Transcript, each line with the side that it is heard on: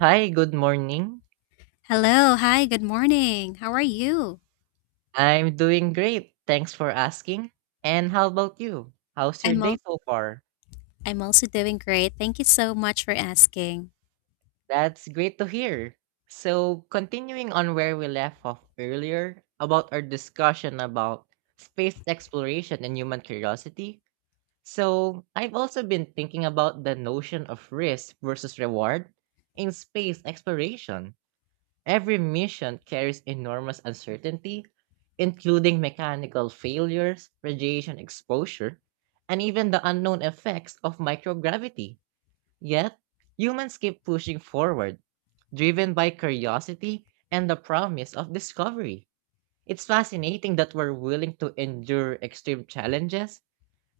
right: Hi, good morning.
left: Hello. Hi, good morning. How are you?
right: I'm doing great. Thanks for asking. And how about you? How's your
left: I'm
right: day
left: al-
right: so far?
left: I'm also doing great. Thank you so much for asking.
right: That's great to hear. So, continuing on where we left off earlier about our discussion about space exploration and human curiosity. So, I've also been thinking about the notion of risk versus reward in space exploration. Every mission carries enormous uncertainty, including mechanical failures, radiation exposure, and even the unknown effects of microgravity. Yet, humans keep pushing forward, driven by curiosity and the promise of discovery. It's fascinating that we're willing to endure extreme challenges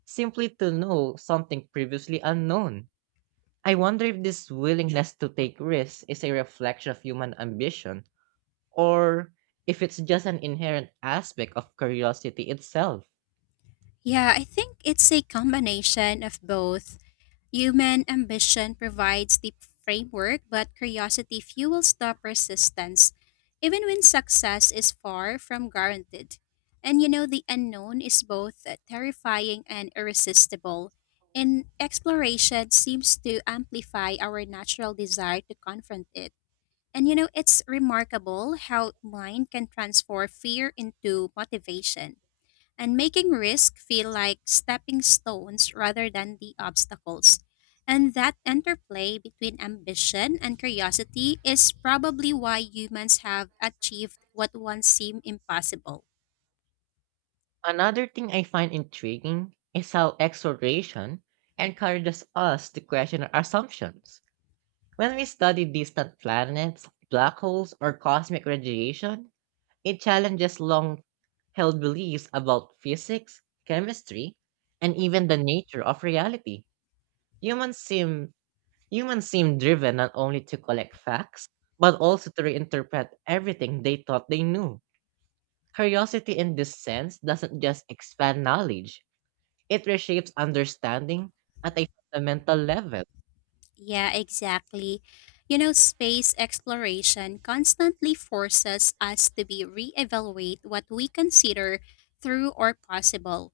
right: simply to know something previously unknown. I wonder if this willingness to take risks is a reflection of human ambition or if it's just an inherent aspect of curiosity itself.
left: Yeah, I think it's a combination of both. Human ambition provides the framework, but curiosity fuels the persistence, even when success is far from guaranteed. And you know, the unknown is both terrifying and irresistible. And exploration seems to amplify our natural desire to confront it. And you know, it's remarkable how mind can transform fear into motivation and making risk feel like stepping stones rather than the obstacles. And that interplay between ambition and curiosity is probably why humans have achieved what once seemed impossible.
right: Another thing I find intriguing is how exploration encourages us to question our assumptions. When we study distant planets, black holes, or cosmic radiation, it challenges long held beliefs about physics, chemistry, and even the nature of reality. Humans seem Humans seem driven not only to collect facts, but also to reinterpret everything they thought they knew. Curiosity in this sense doesn't just expand knowledge, it reshapes understanding at a fundamental level.
left: Yeah, exactly. You know, space exploration constantly forces us to be reevaluate what we consider true or possible.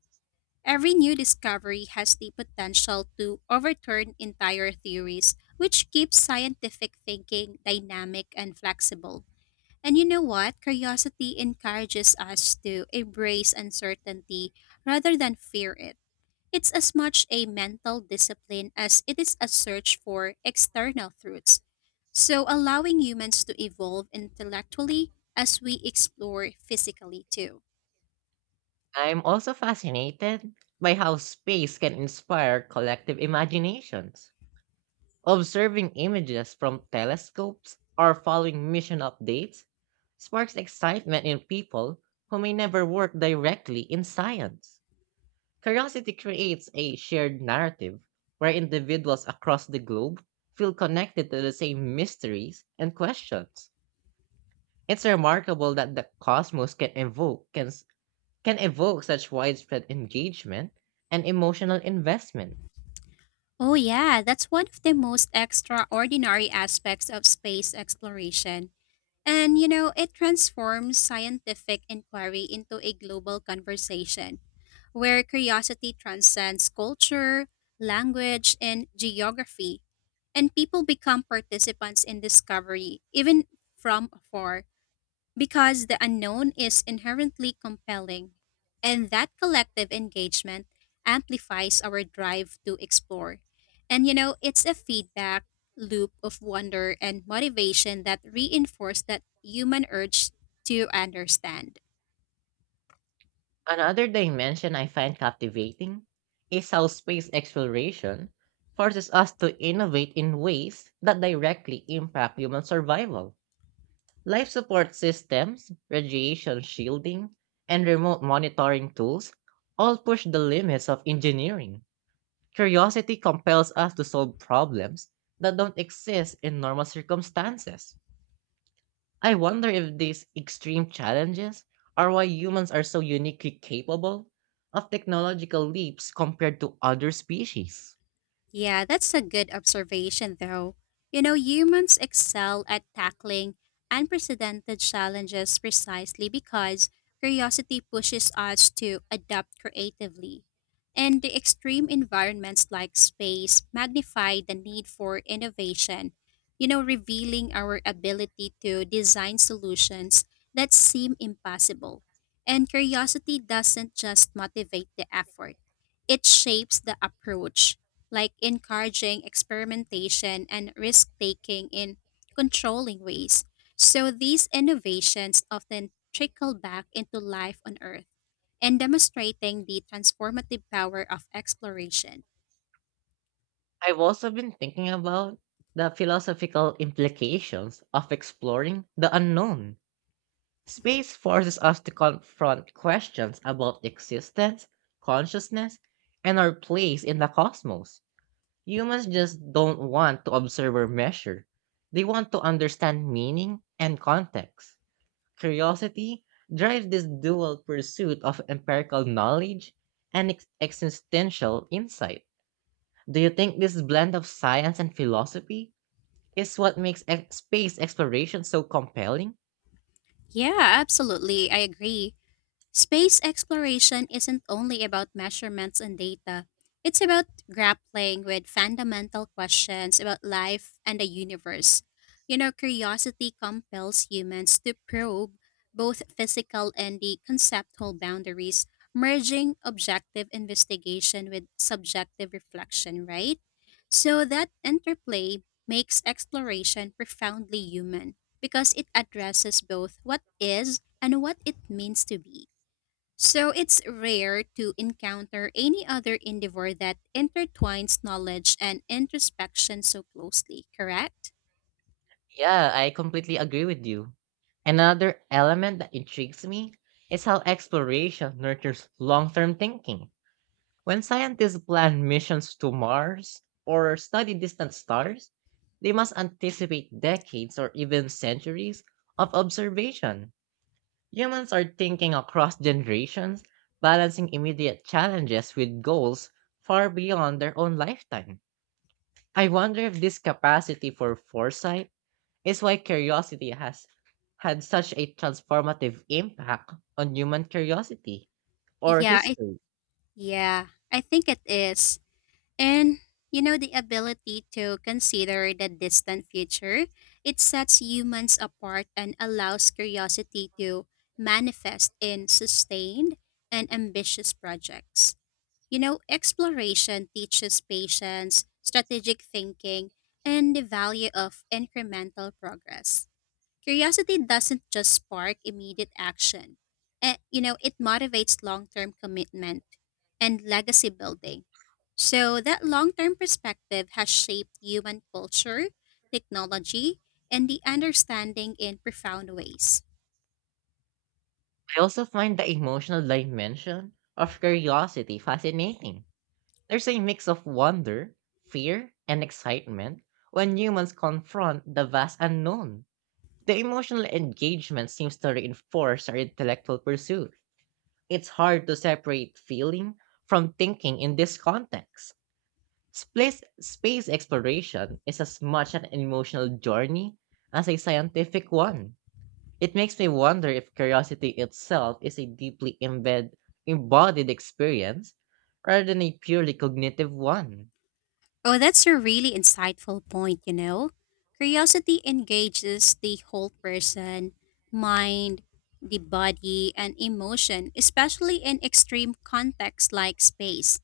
left: Every new discovery has the potential to overturn entire theories, which keeps scientific thinking dynamic and flexible. And you know what? Curiosity encourages us to embrace uncertainty rather than fear it. It's as much a mental discipline as it is a search for external truths. So, allowing humans to evolve intellectually as we explore physically too.
right: I'm also fascinated by how space can inspire collective imaginations. Observing images from telescopes or following mission updates sparks excitement in people who may never work directly in science. Curiosity creates a shared narrative where individuals across the globe feel connected to the same mysteries and questions. It's remarkable that the cosmos can evoke such widespread engagement and emotional investment.
left: Oh, yeah, that's one of the most extraordinary aspects of space exploration. And, you know, it transforms scientific inquiry into a global conversation where curiosity transcends culture, language, and geography, and people become participants in discovery, even from afar. Because the unknown is inherently compelling, and that collective engagement amplifies our drive to explore. And you know, it's a feedback loop of wonder and motivation that reinforce that human urge to understand.
right: Another dimension I find captivating is how space exploration forces us to innovate in ways that directly impact human survival. Life support systems, radiation shielding, and remote monitoring tools all push the limits of engineering. Curiosity compels us to solve problems that don't exist in normal circumstances. I wonder if these extreme challenges are why humans are so uniquely capable of technological leaps compared to other species.
left: Yeah, that's a good observation, though. You know, humans excel at tackling unprecedented challenges precisely because curiosity pushes us to adapt creatively. And the extreme environments like space magnify the need for innovation, you know, revealing our ability to design solutions that seem impossible. And curiosity doesn't just motivate the effort, it shapes the approach like encouraging experimentation and risk taking in controlling ways. So these innovations often trickle back into life on Earth and demonstrating the transformative power of exploration.
right: I've also been thinking about the philosophical implications of exploring the unknown. Space forces us to confront questions about existence, consciousness, and our place in the cosmos. Humans just don't want to observe or measure. They want to understand meaning and context. Curiosity drives this dual pursuit of empirical knowledge and existential insight. Do you think this blend of science and philosophy is what makes space exploration so compelling?
left: Yeah, absolutely. I agree. Space exploration isn't only about measurements and data, it's about grappling with fundamental questions about life and the universe. You know, curiosity compels humans to probe both physical and the conceptual boundaries, merging objective investigation with subjective reflection, right? So that interplay makes exploration profoundly human because it addresses both what is and what it means to be. So it's rare to encounter any other endeavor that intertwines knowledge and introspection so closely, correct?
right: Yeah, I completely agree with you. Another element that intrigues me is how exploration nurtures long term thinking. When scientists plan missions to Mars or study distant stars, they must anticipate decades or even centuries of observation. Humans are thinking across generations, balancing immediate challenges with goals far beyond their own lifetime. I wonder if this capacity for foresight is why curiosity has had such a transformative impact on human curiosity or
left: Yeah, I,
right: history.
left: yeah, I think it is. And you know the ability to consider the distant future, it sets humans apart and allows curiosity to manifest in sustained and ambitious projects. You know, exploration teaches patience, strategic thinking, and the value of incremental progress. Curiosity doesn't just spark immediate action. You know, it motivates long-term commitment and legacy building. So that long-term perspective has shaped human culture, technology, and the understanding in profound ways.
right: I also find the emotional dimension of curiosity fascinating. There's a mix of wonder, fear, and excitement when humans confront the vast unknown. The emotional engagement seems to reinforce our intellectual pursuit. It's hard to separate feeling from thinking in this context. Space exploration is as much an emotional journey as a scientific one. It makes me wonder if curiosity itself is a deeply embodied experience rather than a purely cognitive one.
left: Oh, that's a really insightful point, you know. Curiosity engages the whole person, mind, the body, and emotion, especially in extreme contexts like space.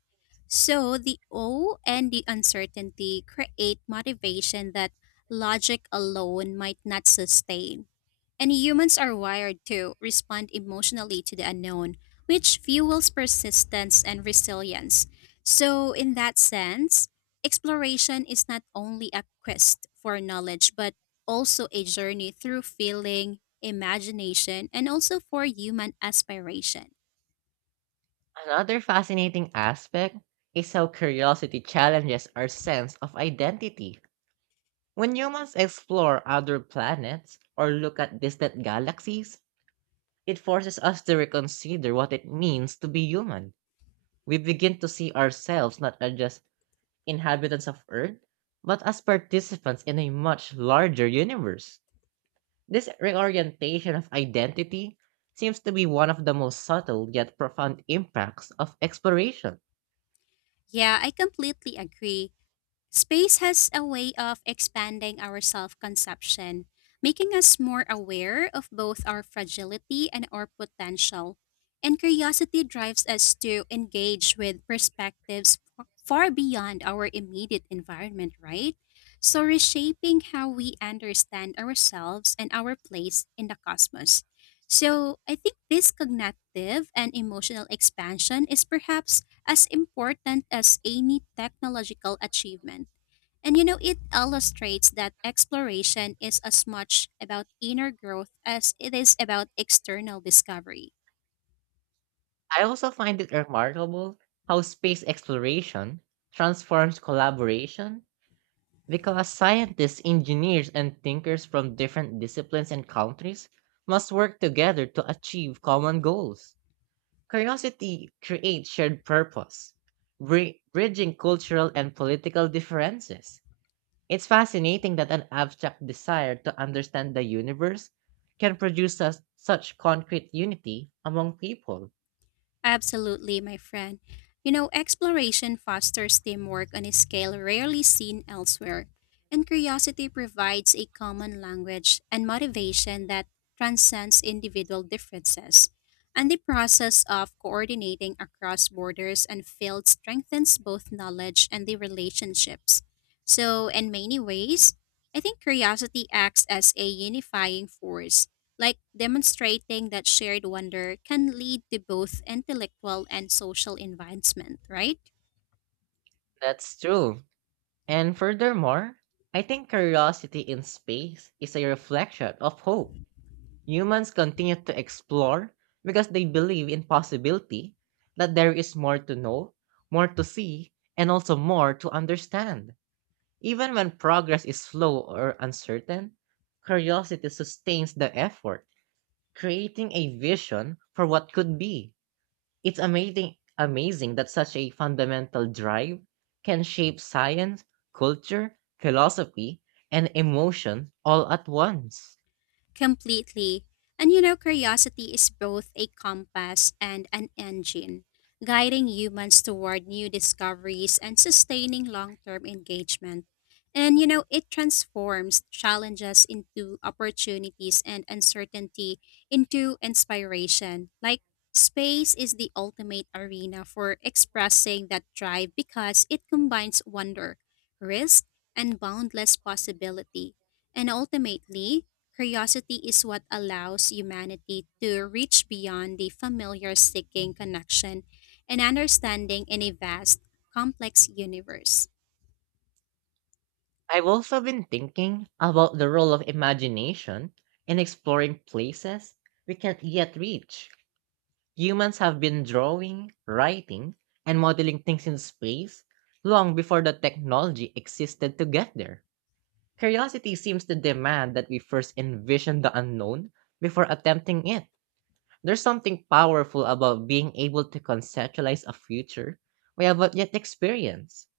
left: So, the awe and the uncertainty create motivation that logic alone might not sustain. And humans are wired to respond emotionally to the unknown, which fuels persistence and resilience. So, in that sense, exploration is not only a quest for knowledge, but also a journey through feeling, imagination, and also for human aspiration.
right: Another fascinating aspect is how curiosity challenges our sense of identity. When humans explore other planets or look at distant galaxies, it forces us to reconsider what it means to be human. We begin to see ourselves not as just inhabitants of Earth, but as participants in a much larger universe. This reorientation of identity seems to be one of the most subtle yet profound impacts of exploration.
left: Yeah, I completely agree. Space has a way of expanding our self conception, making us more aware of both our fragility and our potential. And curiosity drives us to engage with perspectives far beyond our immediate environment, right? So, reshaping how we understand ourselves and our place in the cosmos. So, I think this cognitive and emotional expansion is perhaps as important as any technological achievement. And you know, it illustrates that exploration is as much about inner growth as it is about external discovery.
right: I also find it remarkable how space exploration transforms collaboration because scientists, engineers, and thinkers from different disciplines and countries must work together to achieve common goals. Curiosity creates shared purpose, bridging cultural and political differences. It's fascinating that an abstract desire to understand the universe can produce us such concrete unity among people.
left: Absolutely, my friend. You know, exploration fosters teamwork on a scale rarely seen elsewhere, and curiosity provides a common language and motivation that transcends individual differences. And the process of coordinating across borders and fields strengthens both knowledge and the relationships. So, in many ways, I think curiosity acts as a unifying force like demonstrating that shared wonder can lead to both intellectual and social advancement, right?
right: That's true. And furthermore, I think curiosity in space is a reflection of hope. Humans continue to explore because they believe in possibility that there is more to know, more to see, and also more to understand. Even when progress is slow or uncertain, curiosity sustains the effort, creating a vision for what could be. It's amazing that such a fundamental drive can shape science, culture, philosophy, and emotion all at once.
left: Completely. And you know, curiosity is both a compass and an engine, guiding humans toward new discoveries and sustaining long term engagement. And you know, it transforms challenges into opportunities and uncertainty into inspiration. Like, space is the ultimate arena for expressing that drive because it combines wonder, risk, and boundless possibility. And ultimately, curiosity is what allows humanity to reach beyond the familiar seeking connection and understanding in a vast, complex universe.
right: I've also been thinking about the role of imagination in exploring places we can't yet reach. Humans have been drawing, writing, and modeling things in space long before the technology existed to get there. Curiosity seems to demand that we first envision the unknown before attempting it. There's something powerful about being able to conceptualize a future we have not yet experienced.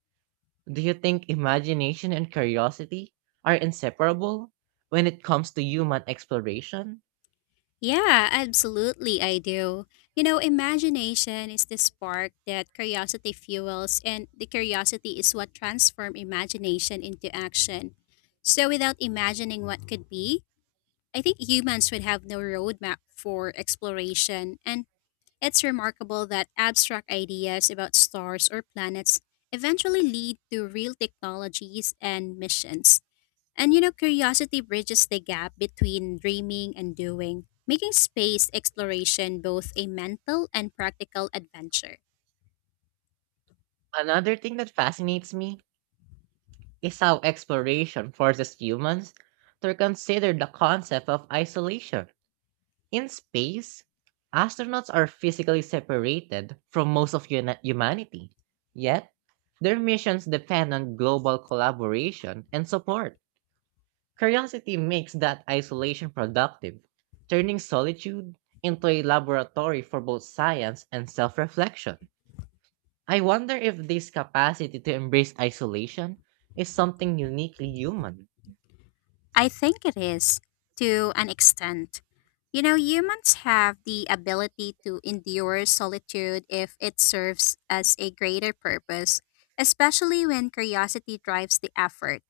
right: Do you think imagination and curiosity are inseparable when it comes to human exploration?
left: Yeah, absolutely, I do. You know, imagination is the spark that curiosity fuels, and the curiosity is what transforms imagination into action. So, without imagining what could be, I think humans would have no roadmap for exploration, and it's remarkable that abstract ideas about stars or planets eventually lead to real technologies and missions. And you know, curiosity bridges the gap between dreaming and doing, making space exploration both a mental and practical adventure.
right: Another thing that fascinates me is how exploration forces humans to reconsider the concept of isolation. In space, astronauts are physically separated from most of humanity, yet, their missions depend on global collaboration and support. Curiosity makes that isolation productive, turning solitude into a laboratory for both science and self reflection. I wonder if this capacity to embrace isolation is something uniquely human.
left: I think it is, to an extent. You know, humans have the ability to endure solitude if it serves as a greater purpose, especially when curiosity drives the effort.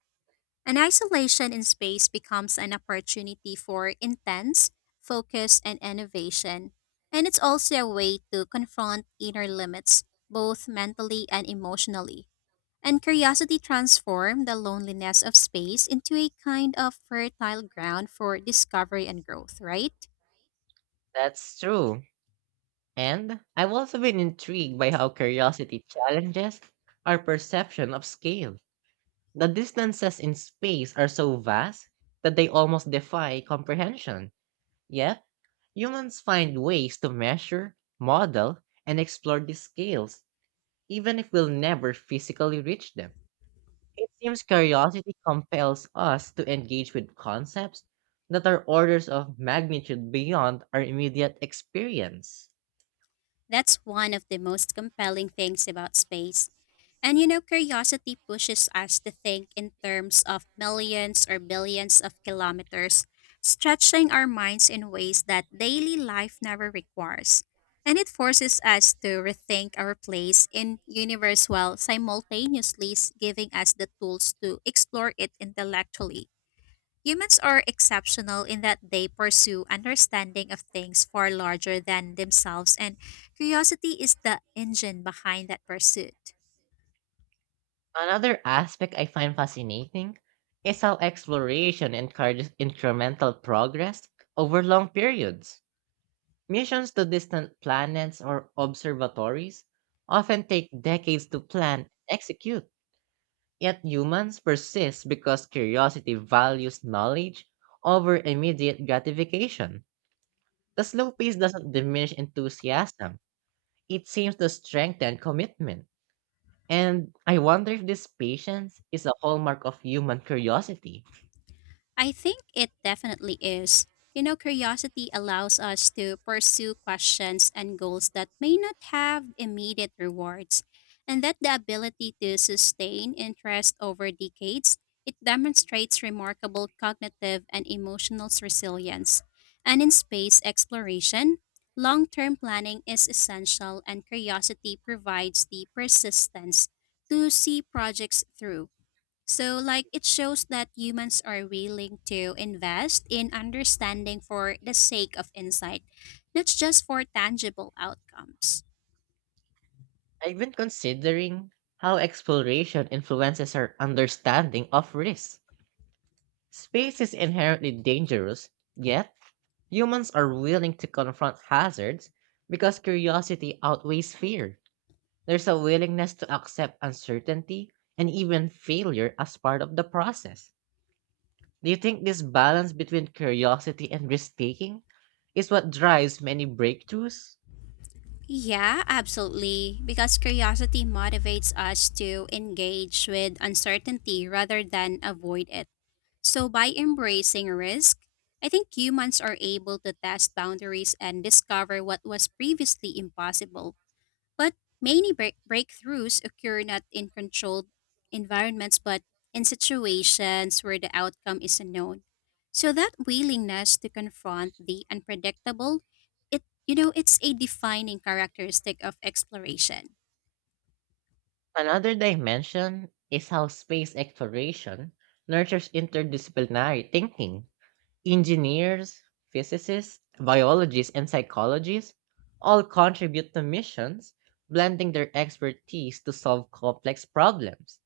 left: And isolation in space becomes an opportunity for intense focus and innovation. And it's also a way to confront inner limits, both mentally and emotionally. And curiosity transforms the loneliness of space into a kind of fertile ground for discovery and growth, right?
right: That's true. And I've also been intrigued by how curiosity challenges our perception of scale. The distances in space are so vast that they almost defy comprehension. Yet, humans find ways to measure, model, and explore these scales, even if we'll never physically reach them. It seems curiosity compels us to engage with concepts that are orders of magnitude beyond our immediate experience.
left: That's one of the most compelling things about space. And you know, curiosity pushes us to think in terms of millions or billions of kilometers, stretching our minds in ways that daily life never requires. And it forces us to rethink our place in universe while simultaneously giving us the tools to explore it intellectually. Humans are exceptional in that they pursue understanding of things far larger than themselves, and curiosity is the engine behind that pursuit.
right: Another aspect I find fascinating is how exploration encourages incremental progress over long periods. Missions to distant planets or observatories often take decades to plan and execute, yet humans persist because curiosity values knowledge over immediate gratification. The slow pace doesn't diminish enthusiasm, it seems to strengthen commitment. And I wonder if this patience is a hallmark of human curiosity.
left: I think it definitely is. You know, curiosity allows us to pursue questions and goals that may not have immediate rewards, and that the ability to sustain interest over decades, it demonstrates remarkable cognitive and emotional resilience. And in space exploration, long-term planning is essential and curiosity provides the persistence to see projects through. So, like, it shows that humans are willing to invest in understanding for the sake of insight, not just for tangible outcomes.
right: I've been considering how exploration influences our understanding of risk. Space is inherently dangerous, yet humans are willing to confront hazards because curiosity outweighs fear. There's a willingness to accept uncertainty and even failure as part of the process. Do you think this balance between curiosity and risk taking is what drives many breakthroughs?
left: Yeah, absolutely. Because curiosity motivates us to engage with uncertainty rather than avoid it. So, by embracing risk, I think humans are able to test boundaries and discover what was previously impossible. But many breakthroughs occur not in controlled environments, but in situations where the outcome is unknown. So that willingness to confront the unpredictable, it's a defining characteristic of exploration.
right: Another dimension is how space exploration nurtures interdisciplinary thinking. Engineers, physicists, biologists, and psychologists all contribute to missions, blending their expertise to solve complex problems.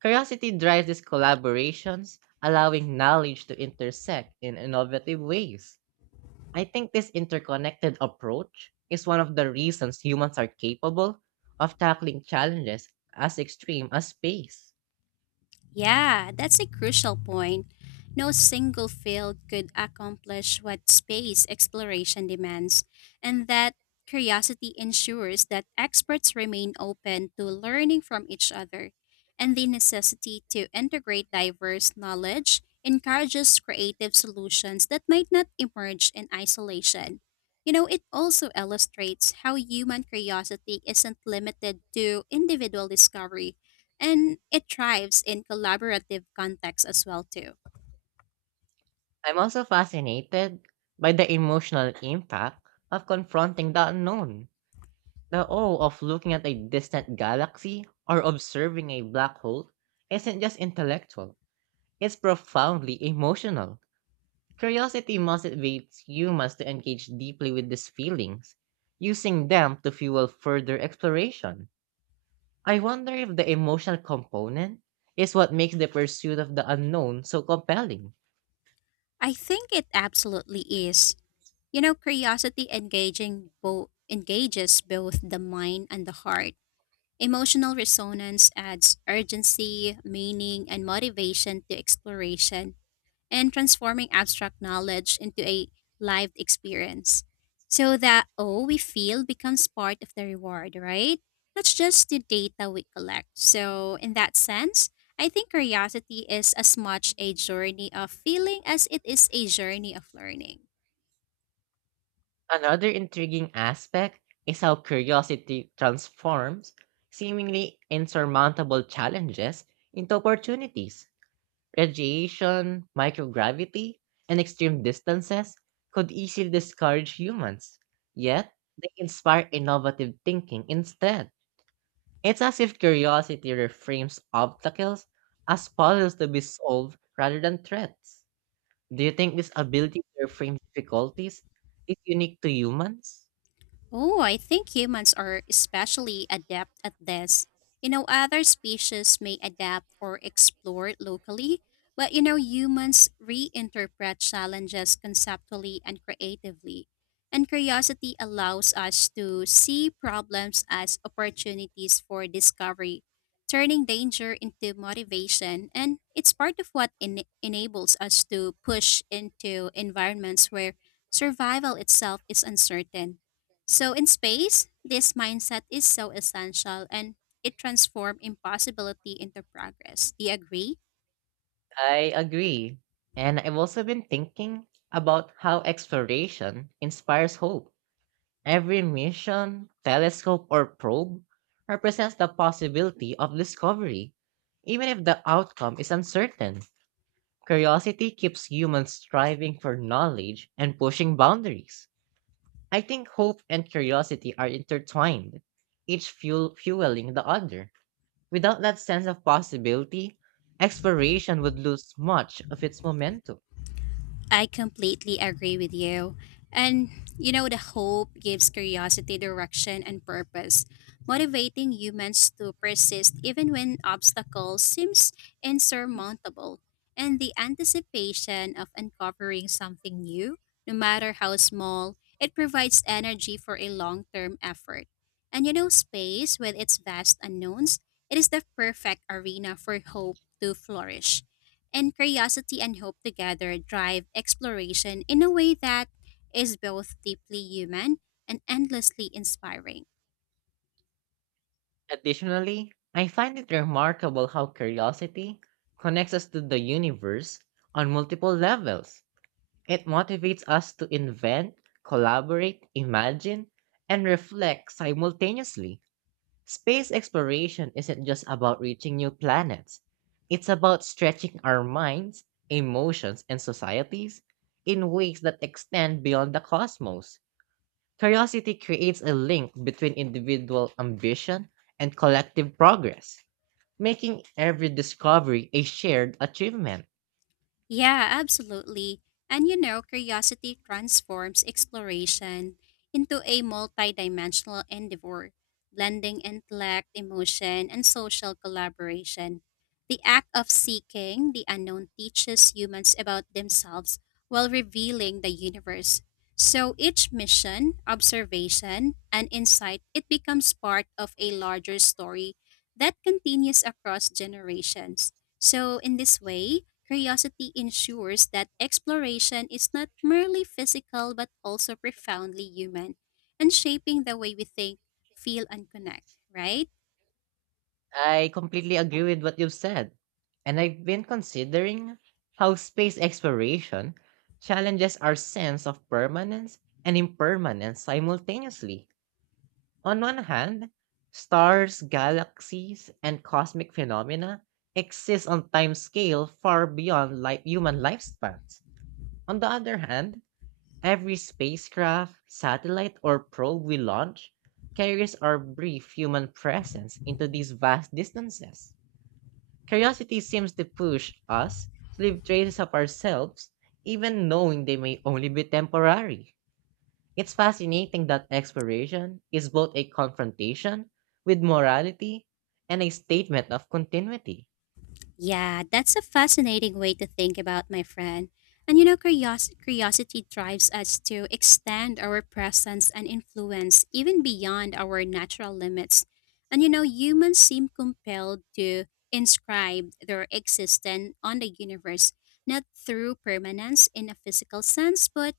right: Curiosity drives these collaborations, allowing knowledge to intersect in innovative ways. I think this interconnected approach is one of the reasons humans are capable of tackling challenges as extreme as space.
left: Yeah, that's a crucial point. No single field could accomplish what space exploration demands, and that curiosity ensures that experts remain open to learning from each other. And the necessity to integrate diverse knowledge encourages creative solutions that might not emerge in isolation. You know, it also illustrates how human curiosity isn't limited to individual discovery and it thrives in collaborative contexts as well too.
right: I'm also fascinated by the emotional impact of confronting the unknown. The awe of looking at a distant galaxy or observing a black hole isn't just intellectual, it's profoundly emotional. Curiosity motivates humans to engage deeply with these feelings, using them to fuel further exploration. I wonder if the emotional component is what makes the pursuit of the unknown so compelling.
left: I think it absolutely is. You know, curiosity engaging both engages both the mind and the heart. Emotional resonance adds urgency, meaning, and motivation to exploration and transforming abstract knowledge into a lived experience. So that oh we feel becomes part of the reward, right? Not just the data we collect. So in that sense, I think curiosity is as much a journey of feeling as it is a journey of learning.
right: Another intriguing aspect is how curiosity transforms seemingly insurmountable challenges into opportunities. Radiation, microgravity, and extreme distances could easily discourage humans, yet they inspire innovative thinking instead. It's as if curiosity reframes obstacles as puzzles to be solved rather than threats. Do you think this ability to reframe difficulties is unique to humans?
left: Oh, I think humans are especially adept at this. You know, other species may adapt or explore locally, but you know, humans reinterpret challenges conceptually and creatively. And curiosity allows us to see problems as opportunities for discovery, turning danger into motivation. And it's part of what enables us to push into environments where survival itself is uncertain. So in space, this mindset is so essential and it transforms impossibility into progress. Do you agree?
right: I agree. And I've also been thinking about how exploration inspires hope. Every mission, telescope, or probe represents the possibility of discovery. Even if the outcome is uncertain, curiosity keeps humans striving for knowledge and pushing boundaries. I think hope and curiosity are intertwined, each fueling the other. Without that sense of possibility, exploration would lose much of its momentum.
left: I completely agree with you. And you know, the hope gives curiosity, direction, and purpose, motivating humans to persist even when obstacles seems insurmountable. And the anticipation of uncovering something new, no matter how small, it provides energy for a long-term effort. And you know, space with its vast unknowns, it is the perfect arena for hope to flourish and curiosity and hope together drive exploration in a way that is both deeply human and endlessly inspiring.
right: Additionally, I find it remarkable how curiosity connects us to the universe on multiple levels. It motivates us to invent, collaborate, imagine, and reflect simultaneously. Space exploration isn't just about reaching new planets, it's about stretching our minds, emotions, and societies in ways that extend beyond the cosmos. Curiosity creates a link between individual ambition and collective progress, making every discovery a shared achievement.
left: Yeah, absolutely. And you know, curiosity transforms exploration into a multidimensional endeavor, blending intellect, emotion, and social collaboration. The act of seeking the unknown teaches humans about themselves while revealing the universe. So each mission, observation, and insight, it becomes part of a larger story that continues across generations. So, in this way, curiosity ensures that exploration is not merely physical but also profoundly human and shaping the way we think, feel, and connect, right?
right: I completely agree with what you've said, and I've been considering how space exploration challenges our sense of permanence and impermanence simultaneously. On one hand, stars, galaxies, and cosmic phenomena exist on time scale far beyond human lifespans. On the other hand, every spacecraft, satellite, or probe we launch carries our brief human presence into these vast distances. Curiosity seems to push us to leave traces of ourselves, even knowing they may only be temporary. It's fascinating that exploration is both a confrontation with morality and a statement of continuity.
left: Yeah, that's a fascinating way to think about, my friend. And you know, curiosity drives us to extend our presence and influence even beyond our natural limits. And you know, humans seem compelled to inscribe their existence on the universe, not through permanence in a physical sense, but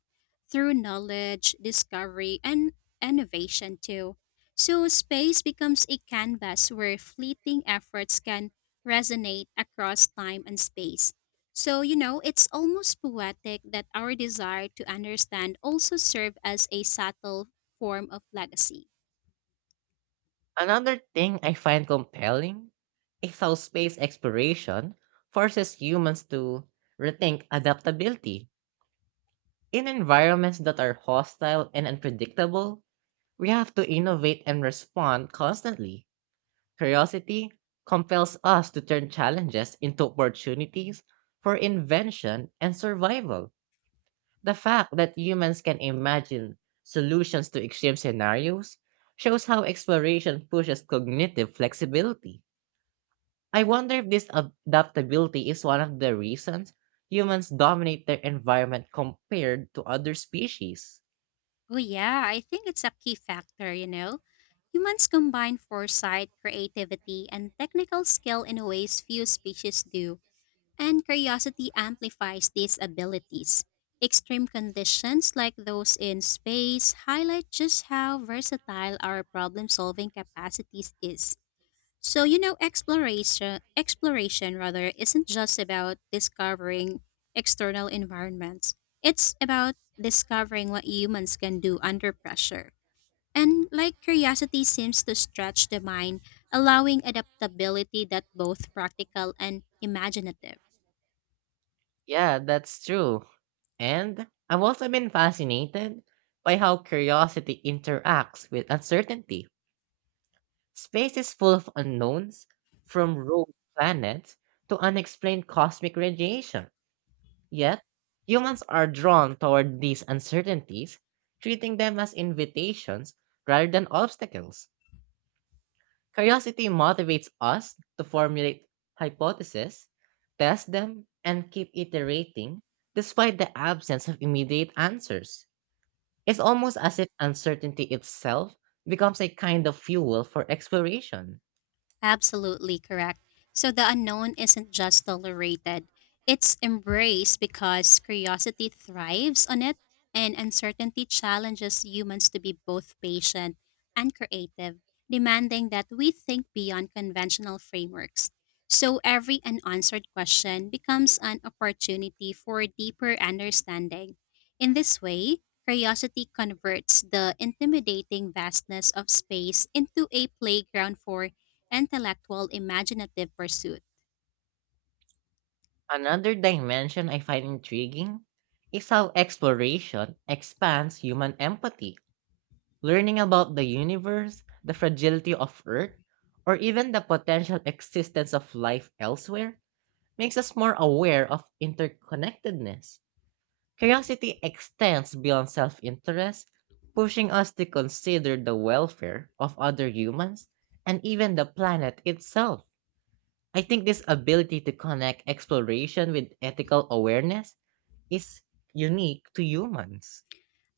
left: through knowledge, discovery, and innovation too. So, space becomes a canvas where fleeting efforts can resonate across time and space. So, you know, it's almost poetic that our desire to understand also serve as a subtle form of legacy.
right: Another thing I find compelling is how space exploration forces humans to rethink adaptability. In environments that are hostile and unpredictable, we have to innovate and respond constantly. Curiosity compels us to turn challenges into opportunities for invention and survival. The fact that humans can imagine solutions to extreme scenarios shows how exploration pushes cognitive flexibility. I wonder if this adaptability is one of the reasons humans dominate their environment compared to other species.
left: Oh, yeah, I think it's a key factor, you know. Humans combine foresight, creativity, and technical skill in ways few species do. And curiosity amplifies these abilities. Extreme conditions like those in space highlight just how versatile our problem solving capacities is. So, you know, exploration rather, isn't just about discovering external environments. It's about discovering what humans can do under pressure. And like curiosity seems to stretch the mind, allowing adaptability that both practical and imaginative.
right: Yeah, that's true. And I've also been fascinated by how curiosity interacts with uncertainty. Space is full of unknowns, from rogue planets to unexplained cosmic radiation. Yet, humans are drawn toward these uncertainties, treating them as invitations rather than obstacles. Curiosity motivates us to formulate hypotheses, test them, and keep iterating despite the absence of immediate answers. It's almost as if uncertainty itself becomes a kind of fuel for exploration.
left: Absolutely correct. So the unknown isn't just tolerated, it's embraced because curiosity thrives on it, and uncertainty challenges humans to be both patient and creative, demanding that we think beyond conventional frameworks. So every unanswered question becomes an opportunity for deeper understanding. In this way, curiosity converts the intimidating vastness of space into a playground for intellectual imaginative pursuits.
right: Another dimension I find intriguing is how exploration expands human empathy. Learning about the universe, the fragility of Earth, or even the potential existence of life elsewhere makes us more aware of interconnectedness. Curiosity extends beyond self interest, pushing us to consider the welfare of other humans and even the planet itself. I think this ability to connect exploration with ethical awareness is unique to humans.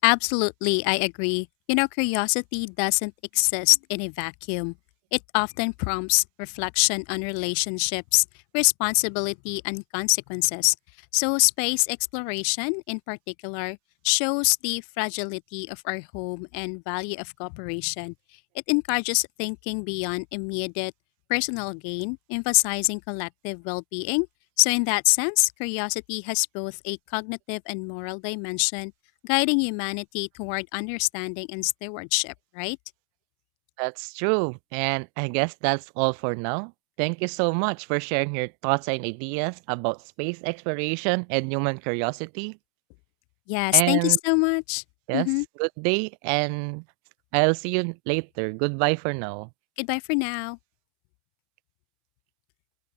left: Absolutely, I agree. You know, curiosity doesn't exist in a vacuum. It often prompts reflection on relationships, responsibility, and consequences. So, space exploration in particular shows the fragility of our home and value of cooperation. It encourages thinking beyond immediate personal gain, emphasizing collective well being. So, in that sense, curiosity has both a cognitive and moral dimension guiding humanity toward understanding and stewardship, right?
right: That's true. And I guess that's all for now. Thank you so much for sharing your thoughts and ideas about space exploration and human curiosity.
left: Yes, thank you
right: And
left: so much. Hmm.
right: yes, good day, and I'll see you later. Goodbye for now.
left: Goodbye for now.